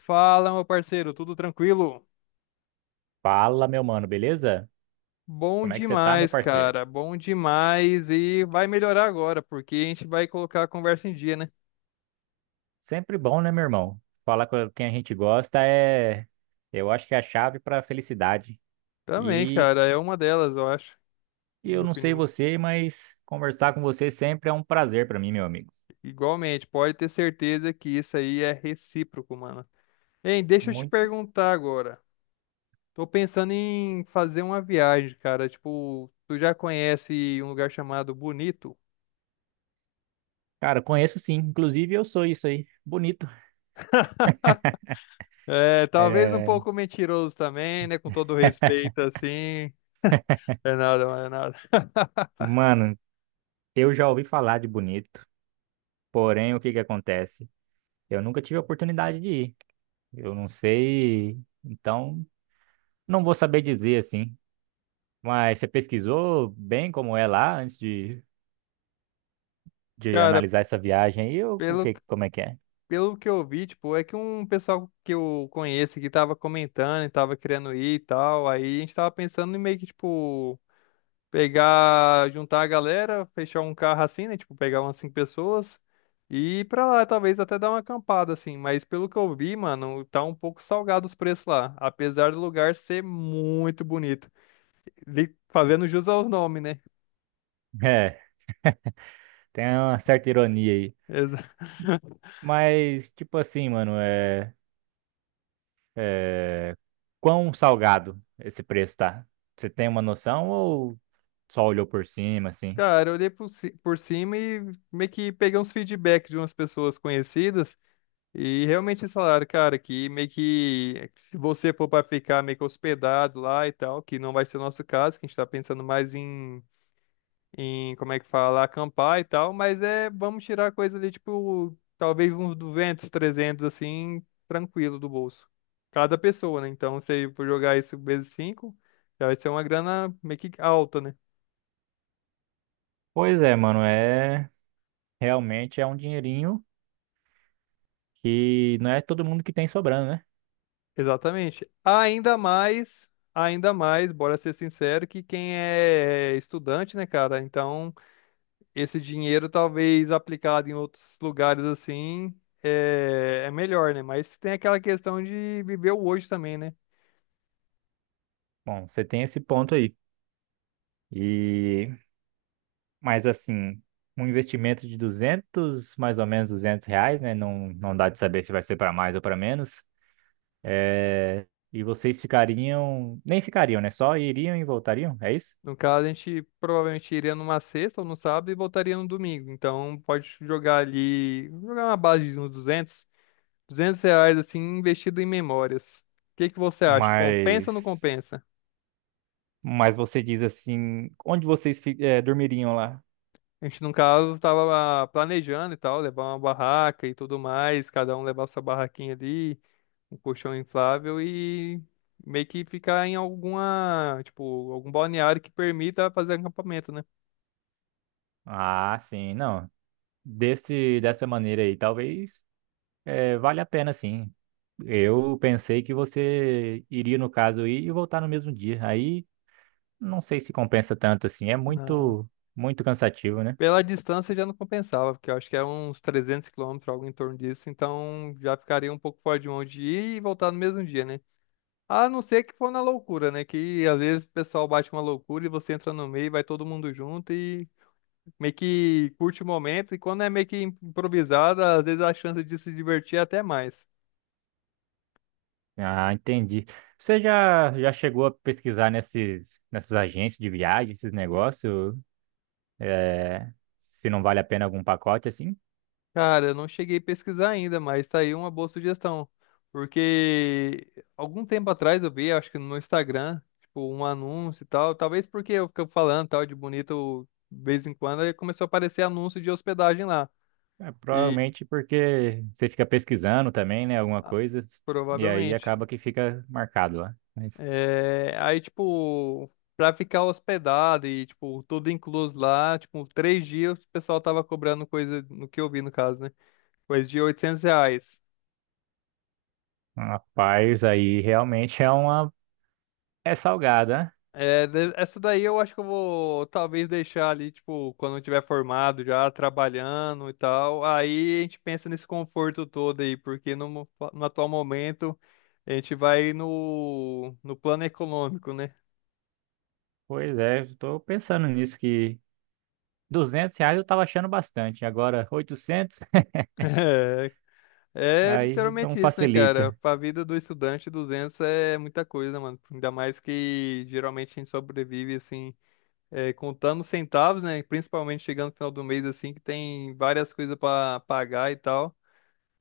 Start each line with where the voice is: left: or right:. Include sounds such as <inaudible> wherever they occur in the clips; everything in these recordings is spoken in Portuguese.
left: Fala, meu parceiro, tudo tranquilo?
right: Fala, meu mano, beleza?
left: Bom
right: Como é que você tá, meu
left: demais,
right: parceiro?
left: cara, bom demais e vai melhorar agora, porque a gente vai colocar a conversa em dia, né?
right: Sempre bom, né, meu irmão? Falar com quem a gente gosta é, eu acho que é a chave pra felicidade.
left: Também,
right: E
left: cara, é uma delas, eu acho,
right: e eu
left: minha
right: não sei
left: opinião.
right: você, mas conversar com você sempre é um prazer pra mim, meu amigo.
left: Igualmente, pode ter certeza que isso aí é recíproco, mano. Hein, deixa eu te
right: Muito.
left: perguntar agora. Tô pensando em fazer uma viagem, cara. Tipo, tu já conhece um lugar chamado Bonito?
right: Cara, conheço sim, inclusive eu sou isso aí. Bonito.
left: É, talvez um
right: É.
left: pouco mentiroso também, né? Com todo respeito,
right: <laughs>
left: assim. É nada, mano, é nada. <laughs>
right: Mano, eu já ouvi falar de Bonito, porém o que que acontece? Eu nunca tive a oportunidade de ir. Eu não sei, então não vou saber dizer assim. Mas você pesquisou bem como é lá antes de
left: Cara,
right: analisar essa viagem aí, ou o
left: pelo,
right: que, como é que é?
left: pelo que eu vi, tipo, é que um pessoal que eu conheço que tava comentando e tava querendo ir e tal, aí a gente tava pensando em meio que, tipo, pegar, juntar a galera, fechar um carro assim, né? Tipo, pegar umas cinco pessoas e ir pra lá, talvez até dar uma acampada, assim. Mas pelo que eu vi, mano, tá um pouco salgado os preços lá, apesar do lugar ser muito bonito. Fazendo jus ao nome, né?
right: É, tem uma certa ironia aí.
left: <laughs> Exato.
right: Mas, tipo assim, mano, é... quão salgado esse preço tá? Você tem uma noção ou só olhou por cima, assim?
left: Cara, eu olhei por cima e meio que peguei uns feedback de umas pessoas conhecidas e realmente eles falaram, cara, que meio que se você for para ficar meio que hospedado lá e tal, que não vai ser o nosso caso, que a gente tá pensando mais em como é que fala, acampar e tal, mas é, vamos tirar coisa ali, tipo, talvez uns 200, 300 assim, tranquilo do bolso. Cada pessoa, né? Então, se for jogar isso vezes 5 já vai ser uma grana meio que alta, né?
right: Pois é, mano, realmente é um dinheirinho que não é todo mundo que tem sobrando, né?
left: Exatamente. Ainda mais, bora ser sincero, que quem é estudante, né, cara? Então, esse dinheiro talvez aplicado em outros lugares assim é, é melhor, né? Mas tem aquela questão de viver o hoje também, né?
right: Bom, você tem esse ponto aí. E... Mas assim, um investimento de 200 mais ou menos R$ 200, né? Não, não dá de saber se vai ser para mais ou para menos. É, e vocês ficariam, nem ficariam, né? Só iriam e voltariam, é isso?
left: No caso, a gente provavelmente iria numa sexta ou no sábado e voltaria no domingo. Então, pode jogar ali, jogar uma base de uns duzentos reais, assim, investido em memórias. O que que você acha? Compensa
right: Mas,
left: ou não compensa?
right: mas você diz assim, onde vocês dormiriam lá?
left: A gente, no caso, tava planejando e tal, levar uma barraca e tudo mais, cada um levar sua barraquinha ali, um colchão inflável e meio que ficar em alguma, tipo, algum balneário que permita fazer acampamento, né?
right: Ah, sim, não. Dessa maneira aí, talvez vale a pena, sim. Eu pensei que você iria, no caso, ir e voltar no mesmo dia. Aí não sei se compensa tanto assim. É
left: Na-
right: muito, muito cansativo, né?
left: Pela distância já não compensava, porque eu acho que é uns 300 quilômetros, algo em torno disso, então já ficaria um pouco fora de mão de ir e voltar no mesmo dia, né? A não ser que for na loucura, né? Que às vezes o pessoal bate uma loucura e você entra no meio, vai todo mundo junto e meio que curte o momento, e quando é meio que improvisada, às vezes a chance de se divertir é até mais.
right: Ah, entendi. Você já chegou a pesquisar nessas agências de viagem, esses negócios, é, se não vale a pena algum pacote assim?
left: Cara, eu não cheguei a pesquisar ainda, mas tá aí uma boa sugestão. Porque algum tempo atrás eu vi, acho que no Instagram, tipo, um anúncio e tal, talvez porque eu fico falando tal de bonito de vez em quando, aí começou a aparecer anúncio de hospedagem lá.
right: É,
left: E
right: provavelmente porque você fica pesquisando também, né? Alguma
left: ah,
right: coisa, e aí
left: provavelmente.
right: acaba que fica marcado lá. Mas,
left: É, aí, tipo, pra ficar hospedado e, tipo, tudo incluso lá, tipo, 3 dias o pessoal tava cobrando coisa, no que eu vi no caso, né? Coisa de 800 reais.
right: rapaz, aí realmente é uma. É salgada, né?
left: É, de- essa daí eu acho que eu vou talvez deixar ali, tipo, quando eu tiver formado já, trabalhando e tal. Aí a gente pensa nesse conforto todo aí, porque no atual momento a gente vai no plano econômico, né?
right: Pois é, estou pensando nisso que R$ 200 eu tava achando bastante, agora 800.
left: <laughs> É
right: Aí não
left: literalmente isso, né, cara?
right: facilita.
left: Pra vida do estudante, 200 é muita coisa, mano. Ainda mais que geralmente a gente sobrevive, assim, contando centavos, né? Principalmente chegando no final do mês, assim, que tem várias coisas pra pagar e tal.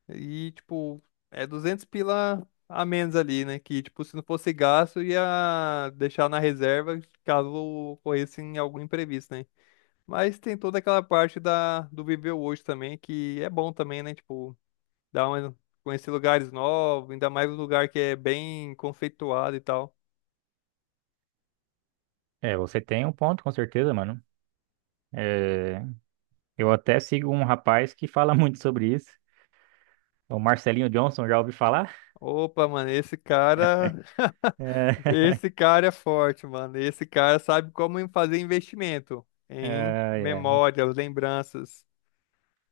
left: E, tipo, é 200 pila a menos ali, né? Que, tipo, se não fosse gasto, ia deixar na reserva caso ocorresse em algum imprevisto, né? Mas tem toda aquela parte da, do viver hoje também, que é bom também, né? Tipo, Dá uma, conhecer lugares novos, ainda mais um lugar que é bem conceituado e tal.
right: É, você tem um ponto, com certeza, mano. É, eu até sigo um rapaz que fala <laughs> muito sobre isso. O Marcelinho Johnson, já ouvi falar?
left: Opa, mano, esse cara. <laughs>
right: É.
left: Esse cara é forte, mano. Esse cara sabe como em fazer investimento
right: <laughs>
left: em
right: É, é.
left: memórias, lembranças.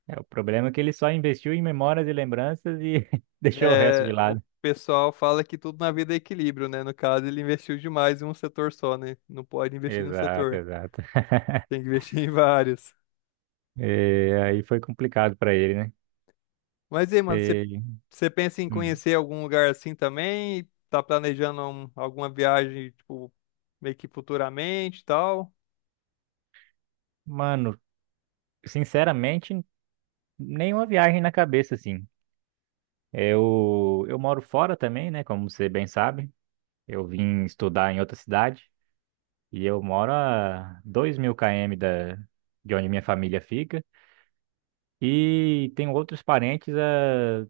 right: É, o problema é que ele só investiu em memórias e lembranças e <laughs> deixou o resto de
left: É, o
right: lado.
left: pessoal fala que tudo na vida é equilíbrio, né? No caso, ele investiu demais em um setor só, né? Não pode investir em um
right: Exato,
left: setor,
right: exato. <laughs>
left: tem que investir em vários.
right: É, aí foi complicado pra ele, né?
left: Mas e aí, mano, você
right: É.
left: você pensa em
right: Hum.
left: conhecer algum lugar assim também? Tá planejando alguma viagem, tipo, meio que futuramente e tal?
right: Mano, sinceramente, nenhuma viagem na cabeça, assim. É, eu moro fora também, né? Como você bem sabe. Eu vim estudar em outra cidade e eu moro a 2 mil km de onde minha família fica. E tenho outros parentes,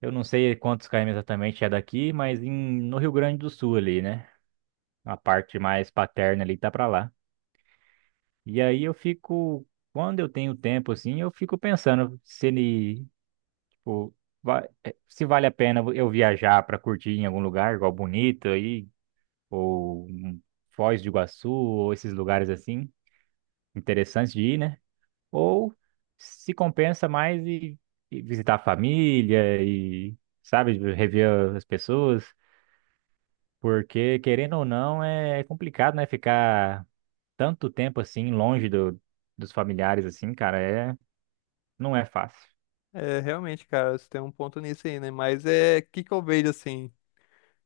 right: eu não sei quantos km exatamente é daqui, mas no Rio Grande do Sul ali, né? A parte mais paterna ali tá pra lá. E aí eu fico, quando eu tenho tempo assim, eu fico pensando se ele, tipo, se vale a pena eu viajar pra curtir em algum lugar, igual Bonito aí, ou Foz do Iguaçu, ou esses lugares assim. Interessantes de ir, né? Ou se compensa mais e visitar a família e, sabe, rever as pessoas, porque querendo ou não é complicado, né? Ficar tanto tempo assim longe dos familiares assim, cara, não é fácil.
left: É, realmente, cara, você tem um ponto nisso aí, né? Mas é, o que que eu vejo assim?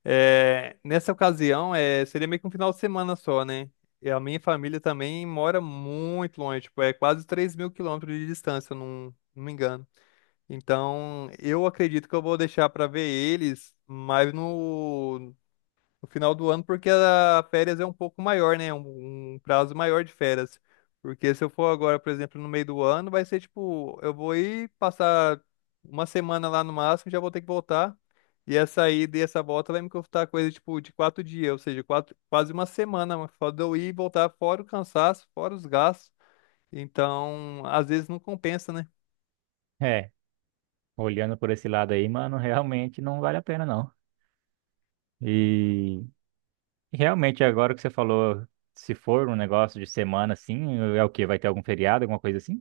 left: É, nessa ocasião, é, seria meio que um final de semana só, né? E a minha família também mora muito longe, tipo, é quase 3 mil quilômetros de distância, eu não me engano. Então, eu acredito que eu vou deixar pra ver eles mais no final do ano, porque a férias é um pouco maior, né? Um prazo maior de férias. Porque se eu for agora, por exemplo, no meio do ano, vai ser tipo, eu vou ir passar uma semana lá no máximo, já vou ter que voltar. E essa ida e essa volta vai me custar coisa tipo de 4 dias, ou seja, quatro, quase uma semana, mas só de eu ir e voltar, fora o cansaço, fora os gastos. Então, às vezes não compensa, né?
right: É, olhando por esse lado aí, mano, <laughs> realmente não vale a pena não. E realmente agora que você falou, se for um negócio de semana assim, é o quê? Vai ter algum feriado, alguma coisa assim?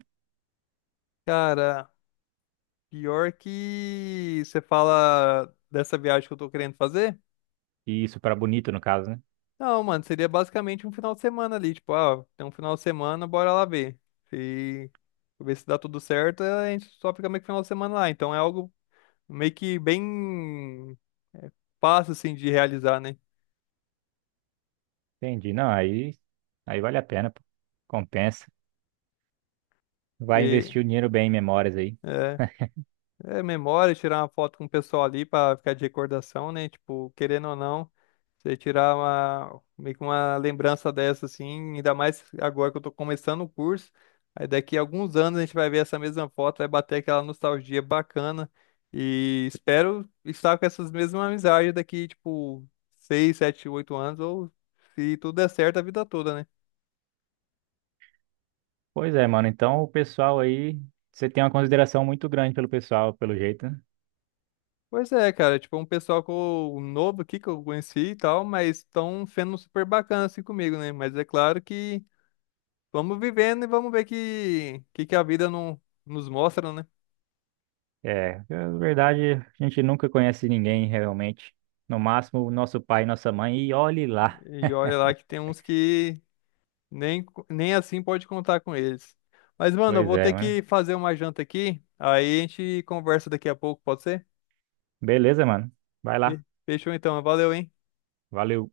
left: Cara, pior que você fala dessa viagem que eu tô querendo fazer.
right: E isso pra Bonito no caso, né?
left: Não, mano, seria basicamente um final de semana ali, tipo, ah, tem um final de semana, bora lá ver. Se ver se dá tudo certo, a gente só fica meio que final de semana lá. Então é algo meio que bem é, fácil, assim, de realizar, né?
right: Entendi. Não, aí vale a pena, pô. Compensa. Vai
left: Porque,
right: investir o dinheiro bem em memórias aí.
left: é, É memória, tirar uma foto com o pessoal ali pra ficar de recordação, né? Tipo, querendo ou não, você tirar uma, meio que uma lembrança dessa, assim, ainda mais agora que eu tô começando o curso. Aí daqui a alguns anos a gente vai ver essa mesma foto, vai bater aquela nostalgia bacana. E espero estar com essas mesmas amizades daqui, tipo, 6, 7, 8 anos, ou se tudo der certo, a vida toda, né?
right: Pois é, mano. Então o pessoal aí, você tem uma consideração muito grande pelo pessoal, pelo jeito, né?
left: Pois é, cara, tipo, um pessoal que um novo aqui que eu conheci e tal, mas estão sendo super bacana assim comigo, né? Mas é claro que vamos vivendo e vamos ver que a vida não, nos mostra, né?
right: É, na verdade, a gente nunca conhece ninguém realmente. No máximo, o nosso pai e nossa mãe, e olhe lá.
left: E olha lá que tem uns que nem, nem assim pode contar com eles. Mas, mano, eu
right: Pois
left: vou
right: é,
left: ter
right: mano.
left: que fazer uma janta aqui, aí a gente conversa daqui a pouco, pode ser?
right: Beleza, mano. Vai lá.
left: Fechou então, valeu, hein?
right: Valeu.